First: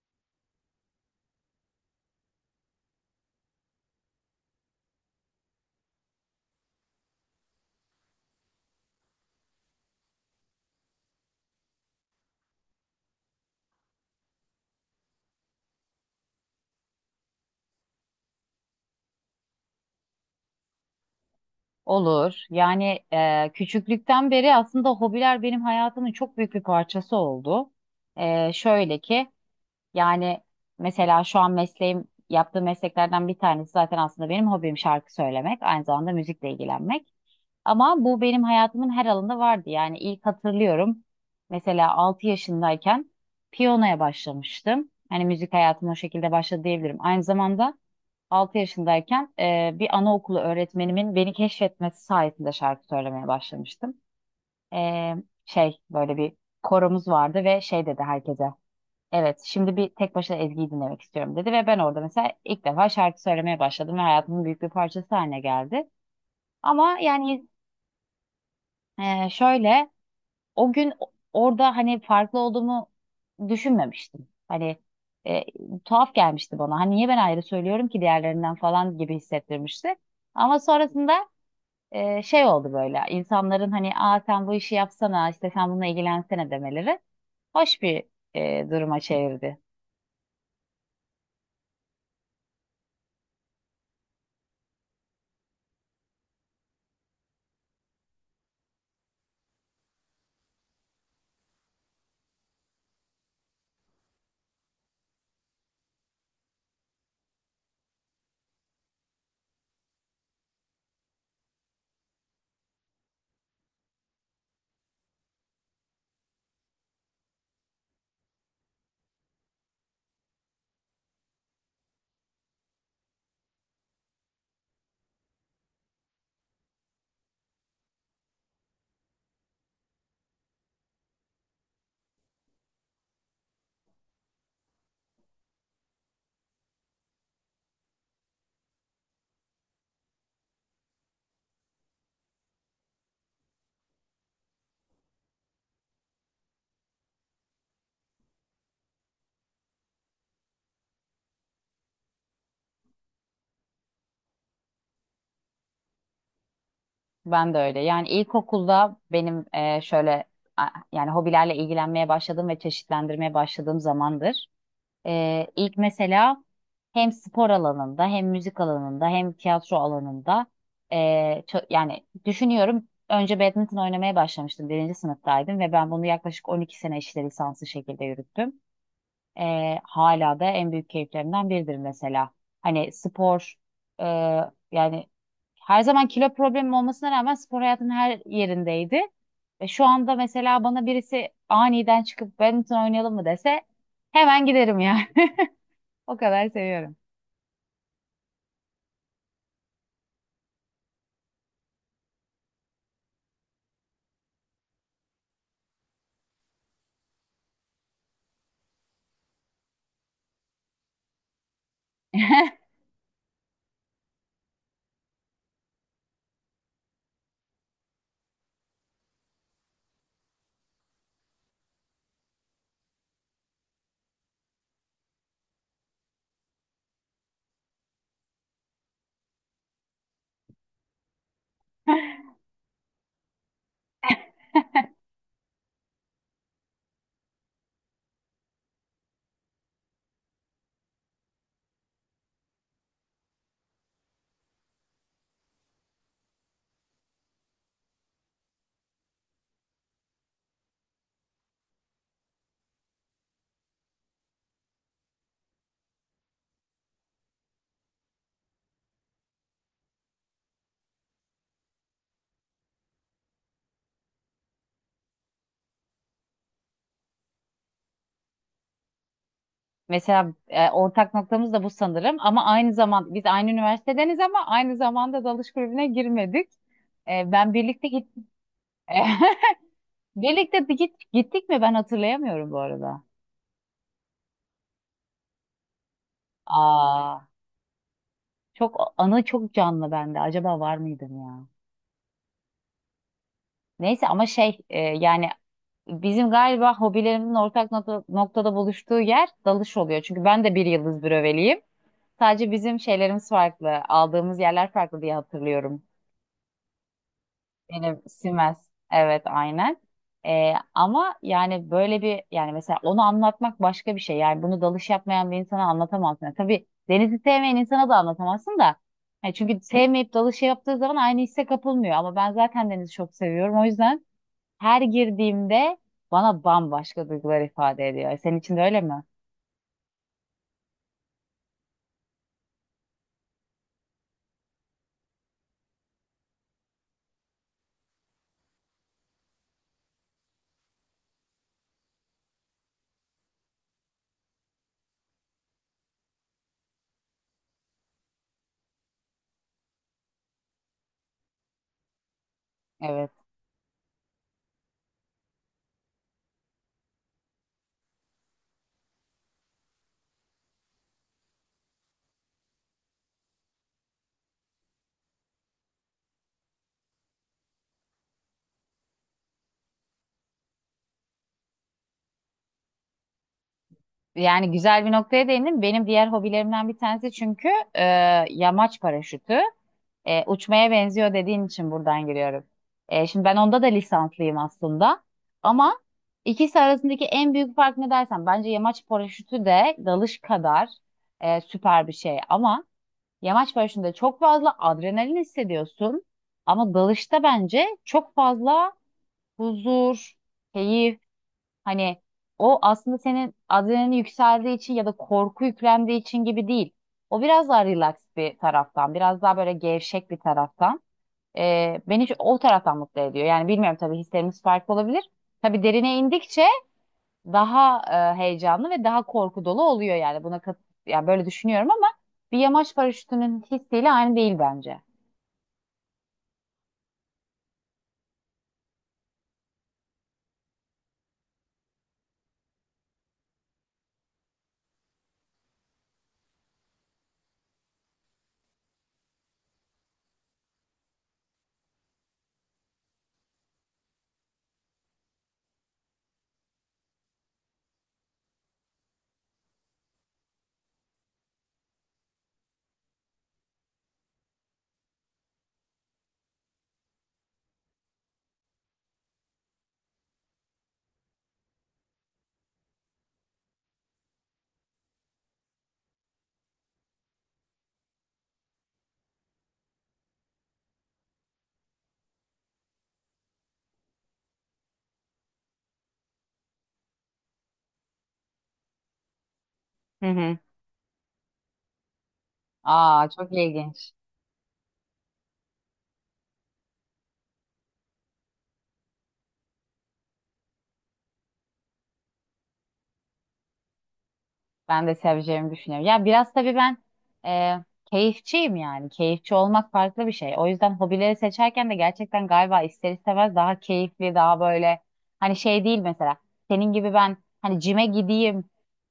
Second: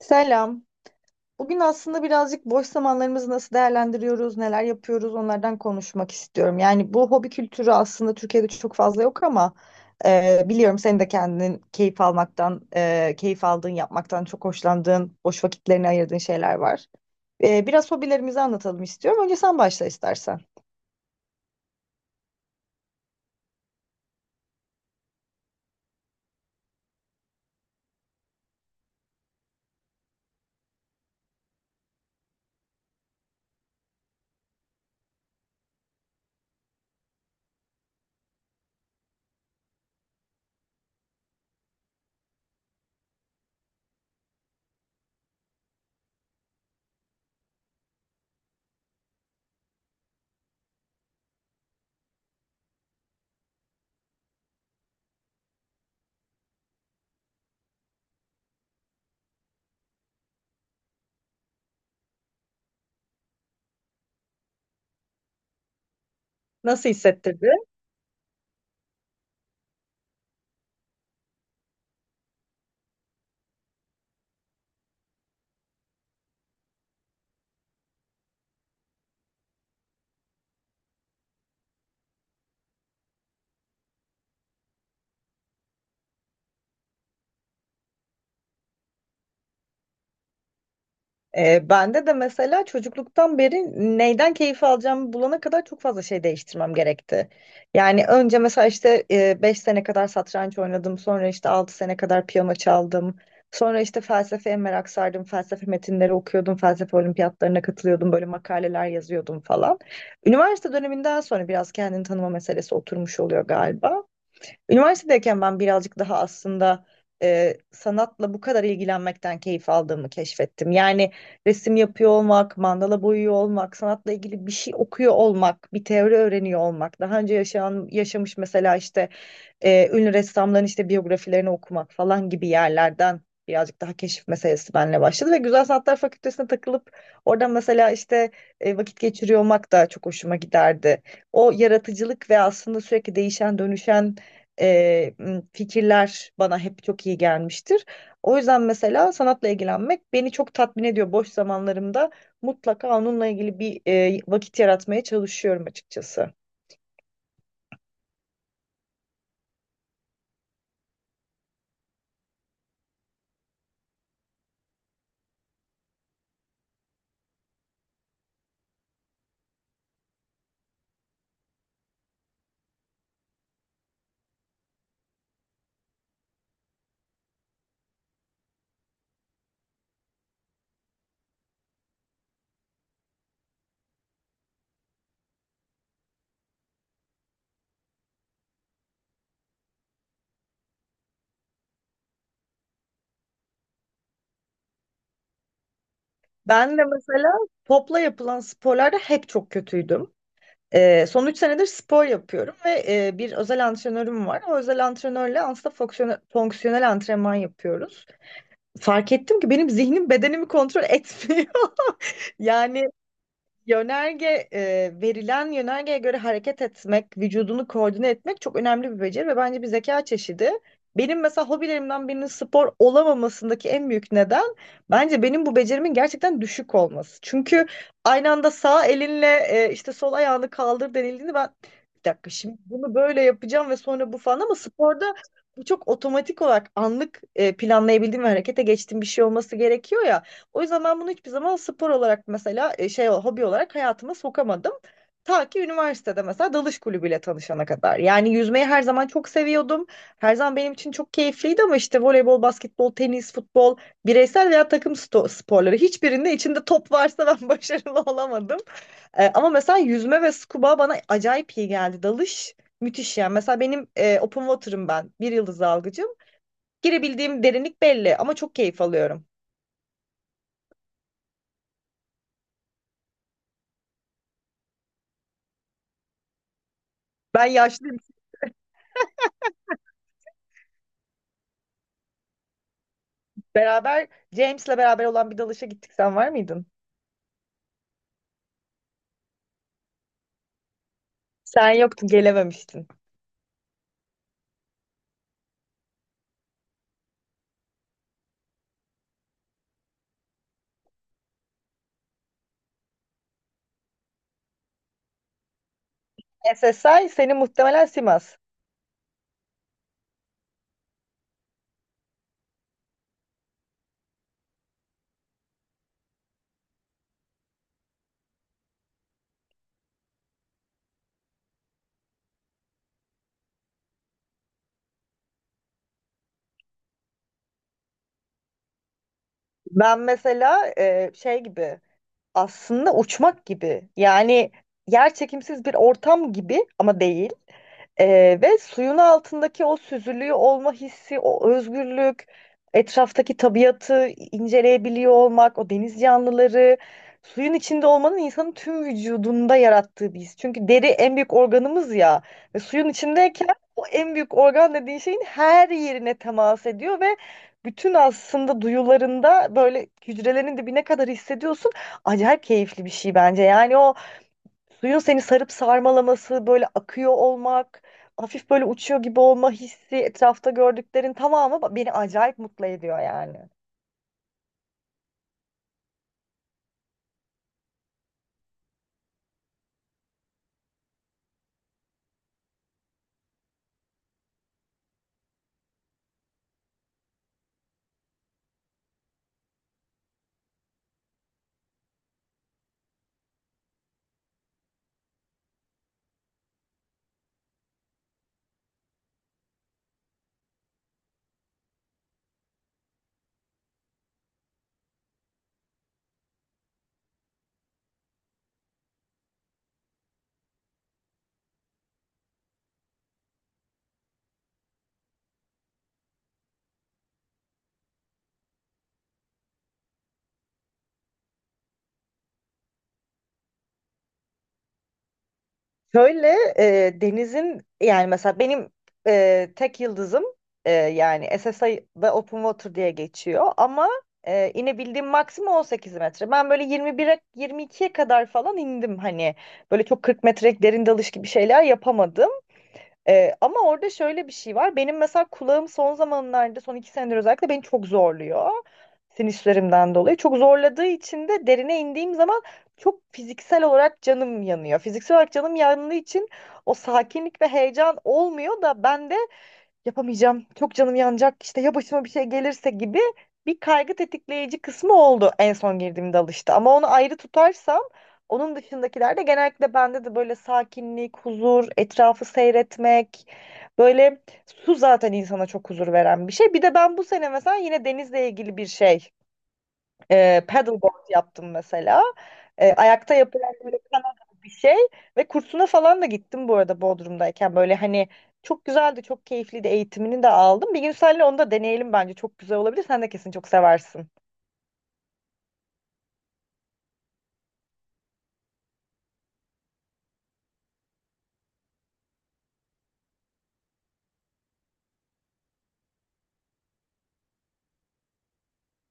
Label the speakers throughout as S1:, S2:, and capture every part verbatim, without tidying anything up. S1: Selam. Bugün aslında birazcık boş zamanlarımızı nasıl değerlendiriyoruz, neler yapıyoruz onlardan konuşmak istiyorum. Yani bu hobi kültürü aslında Türkiye'de çok fazla yok ama e, biliyorum senin de kendin keyif almaktan, e, keyif aldığın, yapmaktan çok hoşlandığın, boş vakitlerini ayırdığın şeyler var. E, biraz hobilerimizi anlatalım istiyorum. Önce sen başla istersen.
S2: Olur. Yani e, küçüklükten beri aslında hobiler benim hayatımın çok büyük bir parçası oldu. E, şöyle ki yani mesela şu an mesleğim yaptığım mesleklerden bir tanesi zaten aslında benim hobim şarkı söylemek, aynı zamanda müzikle ilgilenmek. Ama bu benim hayatımın her alanında vardı. Yani ilk hatırlıyorum mesela altı yaşındayken piyanoya başlamıştım. Hani müzik hayatıma o şekilde başladı diyebilirim. Aynı zamanda Altı yaşındayken e, bir anaokulu öğretmenimin beni keşfetmesi sayesinde şarkı söylemeye başlamıştım. E, şey böyle bir koromuz vardı ve şey dedi herkese. Evet, şimdi bir tek başına Ezgi'yi dinlemek istiyorum dedi ve ben orada mesela ilk defa şarkı söylemeye başladım ve hayatımın büyük bir parçası haline geldi.
S1: Nasıl
S2: Ama yani
S1: hissettirdi?
S2: e, şöyle o gün orada hani farklı olduğumu düşünmemiştim. Hani e, tuhaf gelmişti bana. Hani niye ben ayrı söylüyorum ki diğerlerinden falan gibi hissettirmişti. Ama sonrasında e, şey oldu böyle. İnsanların hani aa sen bu işi yapsana işte sen bununla ilgilensene demeleri hoş bir e, duruma çevirdi.
S1: E, bende de mesela çocukluktan beri neyden keyif alacağımı bulana kadar çok fazla şey değiştirmem gerekti. Yani önce mesela işte beş sene kadar satranç oynadım, sonra işte altı sene kadar piyano çaldım. Sonra işte felsefeye merak sardım, felsefe metinleri okuyordum, felsefe olimpiyatlarına katılıyordum, böyle makaleler yazıyordum falan. Üniversite döneminden sonra biraz kendini tanıma meselesi oturmuş oluyor galiba. Üniversitedeyken ben birazcık daha aslında e, sanatla bu kadar ilgilenmekten keyif aldığımı keşfettim. Yani resim yapıyor olmak, mandala boyuyor olmak, sanatla ilgili bir şey okuyor olmak, bir teori öğreniyor olmak. Daha önce yaşayan, yaşamış mesela işte e, ünlü ressamların işte biyografilerini okumak falan gibi yerlerden birazcık daha keşif meselesi benimle başladı ve Güzel Sanatlar Fakültesine takılıp oradan mesela işte e, vakit geçiriyor olmak da çok hoşuma giderdi. O yaratıcılık ve aslında sürekli değişen dönüşen e, m, fikirler bana hep çok iyi gelmiştir. O yüzden mesela sanatla ilgilenmek beni çok tatmin ediyor. Boş zamanlarımda mutlaka onunla ilgili bir e, vakit yaratmaya çalışıyorum açıkçası.
S2: Ben de öyle. Yani ilkokulda benim e, şöyle a- yani hobilerle ilgilenmeye başladığım ve çeşitlendirmeye başladığım zamandır. Ee, ilk mesela hem spor alanında hem müzik alanında hem tiyatro alanında ee, ço- yani düşünüyorum önce badminton oynamaya başlamıştım birinci sınıftaydım ve ben bunu yaklaşık on iki sene işte lisanslı şekilde yürüttüm. Ee, hala da en büyük keyiflerimden biridir mesela. Hani spor ee, yani her zaman kilo problemim olmasına rağmen spor hayatının her yerindeydi. Ve şu anda mesela bana birisi aniden çıkıp badminton oynayalım mı dese hemen giderim yani. O kadar
S1: Ben de
S2: seviyorum.
S1: mesela topla yapılan sporlarda hep çok kötüydüm. Ee, son üç senedir spor yapıyorum ve e, bir özel antrenörüm var. O özel antrenörle aslında fonksiyonel, fonksiyonel antrenman yapıyoruz. Fark ettim ki benim zihnim bedenimi kontrol etmiyor. Yani Yönerge e, verilen yönergeye göre hareket etmek, vücudunu koordine etmek çok önemli bir beceri ve bence bir zeka çeşidi. Benim mesela hobilerimden birinin spor olamamasındaki en büyük neden bence benim bu becerimin gerçekten düşük olması. Çünkü aynı anda sağ elinle e, işte sol ayağını kaldır denildiğinde ben bir dakika şimdi bunu böyle yapacağım ve sonra bu falan ama sporda bu çok otomatik olarak anlık e, planlayabildiğim ve harekete geçtiğim bir şey olması gerekiyor ya. O yüzden ben bunu hiçbir zaman spor olarak mesela e, şey hobi olarak hayatıma sokamadım. Ta ki üniversitede mesela dalış kulübüyle tanışana kadar. Yani yüzmeyi her zaman çok seviyordum. Her zaman benim için çok keyifliydi ama işte voleybol, basketbol, tenis, futbol, bireysel veya takım sto- sporları hiçbirinde içinde top varsa ben başarılı olamadım. E, ama mesela yüzme ve scuba bana acayip iyi geldi. Dalış müthiş yani. Mesela benim e, open water'ım ben. Bir yıldız dalgıcım. Girebildiğim derinlik belli ama çok keyif alıyorum.
S2: Mesela e, ortak noktamız da bu sanırım ama aynı zaman biz aynı üniversitedeniz ama aynı zamanda dalış kulübüne girmedik. E,
S1: Ben
S2: ben birlikte
S1: yaşlı
S2: git birlikte bir git gittik mi ben hatırlayamıyorum bu arada.
S1: Beraber James'le beraber olan bir dalışa gittik. Sen var mıydın?
S2: Aa, çok anı çok canlı bende. Acaba var mıydım ya?
S1: Sen yoktun, gelememiştin.
S2: Neyse ama şey e, yani bizim galiba hobilerimizin ortak nokta- noktada buluştuğu yer dalış oluyor. Çünkü ben de bir yıldız bröveliyim. Sadece bizim şeylerimiz farklı. Aldığımız yerler farklı diye hatırlıyorum.
S1: S S I seni muhtemelen
S2: Benim
S1: Simas.
S2: Siemens. Evet, aynen. Ee, ama yani böyle bir yani mesela onu anlatmak başka bir şey. Yani bunu dalış yapmayan bir insana anlatamazsın. Yani tabii denizi sevmeyen insana da anlatamazsın da. Yani çünkü sevmeyip dalış yaptığı zaman aynı hisse kapılmıyor. Ama ben zaten denizi çok seviyorum. O yüzden her girdiğimde bana bambaşka duygular ifade ediyor. Senin için de öyle mi?
S1: Ben mesela e, şey gibi aslında uçmak gibi yani yer çekimsiz bir ortam gibi ama değil. Ee, ve suyun altındaki o süzülüğü olma hissi, o özgürlük, etraftaki tabiatı inceleyebiliyor olmak, o deniz canlıları, suyun içinde olmanın insanın tüm vücudunda yarattığı bir his. Çünkü deri en büyük organımız ya ve suyun
S2: Evet.
S1: içindeyken o en büyük organ dediğin şeyin her yerine temas ediyor ve bütün aslında duyularında böyle hücrelerin dibine kadar hissediyorsun. Acayip keyifli bir şey bence. Yani o Suyun seni sarıp sarmalaması, böyle akıyor olmak, hafif böyle uçuyor gibi olma hissi, etrafta gördüklerin tamamı ba- beni acayip mutlu ediyor yani.
S2: Yani güzel bir noktaya değindim. Benim diğer hobilerimden bir tanesi çünkü e, yamaç paraşütü. E, uçmaya benziyor dediğin için buradan giriyorum. E, şimdi ben onda da lisanslıyım aslında. Ama ikisi arasındaki en büyük fark ne dersen bence yamaç paraşütü de dalış kadar e, süper bir şey. Ama yamaç paraşütünde çok fazla adrenalin hissediyorsun. Ama dalışta bence çok fazla huzur, keyif, hani o aslında senin adrenalin yükseldiği için ya da korku yüklendiği için gibi değil. O biraz daha relax bir taraftan, biraz daha böyle gevşek bir taraftan. Ee, beni şu- o taraftan mutlu ediyor. Yani bilmiyorum, tabii hislerimiz farklı olabilir. Tabii derine indikçe daha e, heyecanlı ve daha korku dolu oluyor yani. Buna kat, yani böyle düşünüyorum ama bir yamaç paraşütünün hissiyle aynı değil bence.
S1: Şöyle e, denizin yani mesela benim e, tek yıldızım e, yani S S I'da Open Water diye geçiyor ama e, inebildiğim maksimum on sekiz metre. Ben böyle yirmi bire yirmi ikiye kadar falan indim hani böyle çok kırk metrelik derin dalış gibi şeyler yapamadım. Ee, ama orada şöyle bir şey var. Benim mesela kulağım son zamanlarda, son iki senedir özellikle beni çok zorluyor. Sinüslerimden dolayı. Çok zorladığı için de derine indiğim zaman çok fiziksel olarak canım yanıyor. Fiziksel olarak canım yandığı için o sakinlik ve heyecan olmuyor da ben de yapamayacağım, çok canım yanacak, işte ya başıma bir şey gelirse gibi bir kaygı tetikleyici kısmı oldu en son girdiğimde alıştı. Ama onu ayrı tutarsam onun dışındakilerde genellikle bende de böyle sakinlik, huzur, etrafı seyretmek, böyle su zaten insana çok huzur veren bir şey. Bir de ben bu sene mesela yine denizle ilgili bir şey
S2: Hı hı.
S1: e, paddleboard yaptım mesela. E,
S2: Aa,
S1: ayakta
S2: çok
S1: yapılan böyle
S2: ilginç.
S1: kano gibi bir şey. Ve kursuna falan da gittim bu arada Bodrum'dayken. Böyle hani çok güzeldi, çok keyifliydi. Eğitimini de aldım. Bir gün seninle onu da deneyelim bence. Çok güzel olabilir. Sen de kesin çok seversin.
S2: Ben de seveceğimi düşünüyorum. Ya biraz tabii ben e, keyifçiyim yani. Keyifçi olmak farklı bir şey. O yüzden hobileri seçerken de gerçekten galiba ister istemez daha keyifli, daha böyle hani şey değil mesela. Senin gibi ben hani cime gideyim,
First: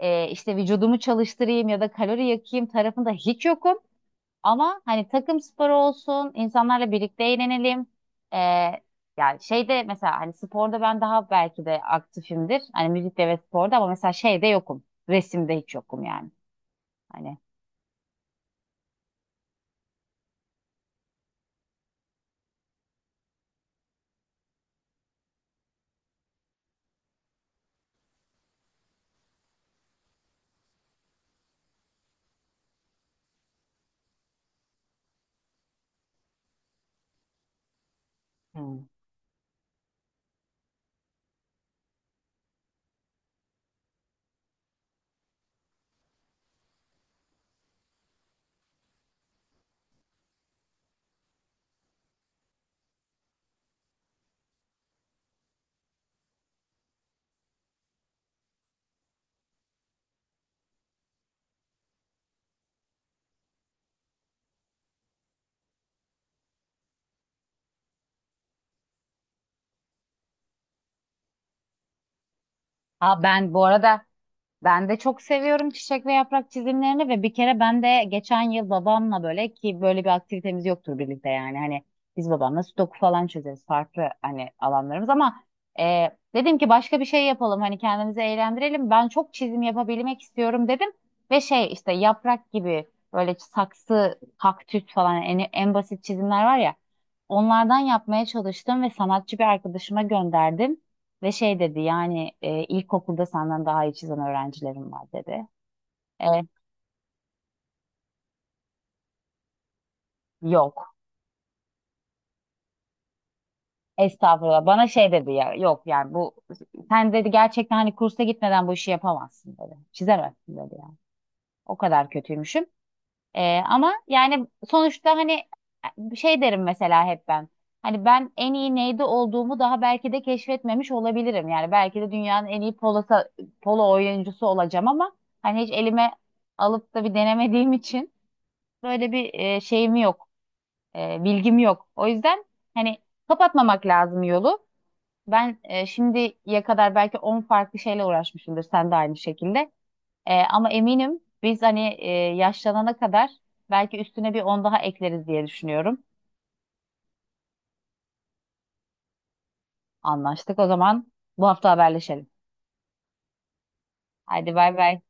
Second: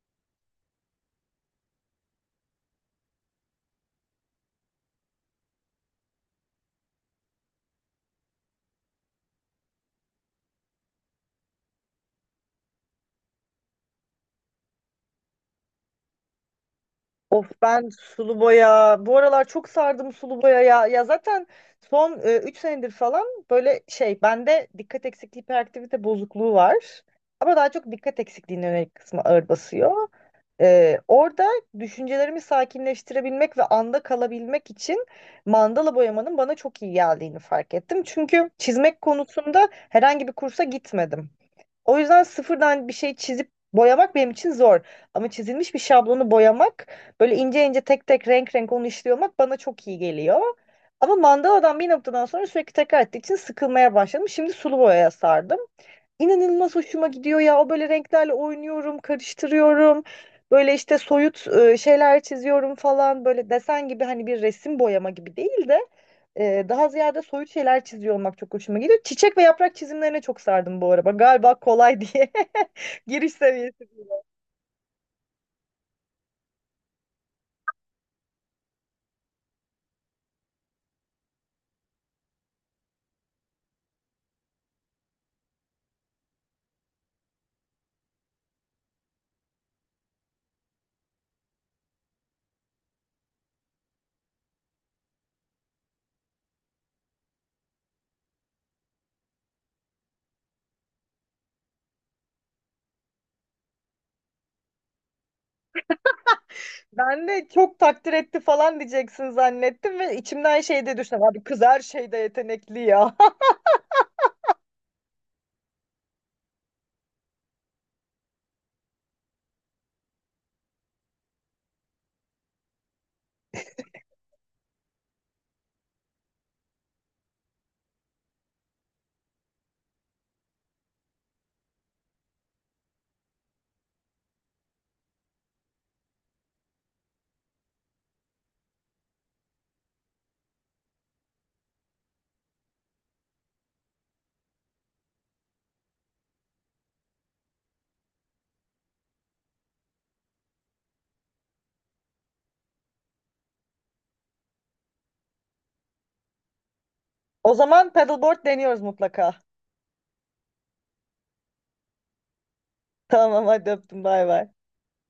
S2: e, işte vücudumu çalıştırayım ya da kalori yakayım tarafında hiç yokum. Ama hani takım sporu olsun, insanlarla birlikte eğlenelim. Ee, yani şeyde mesela hani sporda ben daha belki de aktifimdir. Hani müzikte ve sporda, ama mesela şeyde yokum. Resimde hiç yokum yani.
S1: Of ben sulu boya. Bu aralar çok sardım sulu boya ya. Ya zaten son üç senedir falan böyle şey bende dikkat eksikliği hiperaktivite bozukluğu var. Ama daha çok dikkat eksikliğine yönelik kısmı ağır basıyor. Ee, orada düşüncelerimi sakinleştirebilmek ve anda kalabilmek için mandala boyamanın bana çok iyi geldiğini fark ettim. Çünkü
S2: Hani.
S1: çizmek konusunda herhangi bir kursa gitmedim. O yüzden sıfırdan bir şey çizip boyamak benim için zor. Ama çizilmiş bir şablonu boyamak, böyle ince ince tek tek renk renk onu işliyor olmak bana çok iyi geliyor. Ama mandaladan bir noktadan sonra sürekli tekrar ettiği için sıkılmaya başladım. Şimdi sulu boyaya sardım. İnanılmaz hoşuma gidiyor ya. O böyle renklerle oynuyorum, karıştırıyorum. Böyle işte soyut e, şeyler çiziyorum falan. Böyle desen gibi hani bir resim boyama gibi değil de e, daha ziyade soyut şeyler çiziyor olmak çok hoşuma gidiyor. Çiçek ve yaprak çizimlerine çok sardım bu araba. Galiba kolay diye
S2: Aa,
S1: giriş
S2: ben bu
S1: seviyesi.
S2: arada ben de çok seviyorum çiçek ve yaprak çizimlerini ve bir kere ben de geçen yıl babamla, böyle ki böyle bir aktivitemiz yoktur birlikte, yani hani biz babamla sudoku falan çözeriz, farklı hani alanlarımız, ama e, dedim ki başka bir şey yapalım hani kendimizi eğlendirelim, ben çok çizim yapabilmek istiyorum dedim ve şey işte yaprak gibi böyle saksı kaktüs falan en, en basit çizimler var ya, onlardan yapmaya çalıştım ve sanatçı bir arkadaşıma gönderdim. Ve şey dedi, yani e, ilkokulda senden daha iyi çizen öğrencilerim var dedi. E,
S1: Ben de çok takdir etti falan diyeceksin zannettim ve içimden şey
S2: yok.
S1: de düşündüm. Abi kız her şeyde yetenekli ya.
S2: Estağfurullah. Bana şey dedi ya, yok yani bu sen dedi gerçekten hani kursa gitmeden bu işi yapamazsın dedi. Çizemezsin dedi yani. O kadar kötüymüşüm. E, ama yani sonuçta hani e, şey derim mesela hep ben. Hani ben en iyi neyde olduğumu daha belki de keşfetmemiş olabilirim. Yani belki de dünyanın en iyi polo, polo oyuncusu olacağım ama hani hiç elime alıp da bir denemediğim için böyle bir e, şeyim yok, e, bilgim yok. O yüzden hani kapatmamak lazım yolu. Ben e, şimdiye kadar belki on farklı şeyle uğraşmışımdır, sen de aynı şekilde. E, ama eminim biz hani e, yaşlanana kadar belki üstüne bir on daha ekleriz diye düşünüyorum.
S1: O zaman paddleboard deniyoruz mutlaka.
S2: Anlaştık o zaman, bu hafta haberleşelim.
S1: Tamam hadi öptüm bay bay.
S2: Haydi bay bay.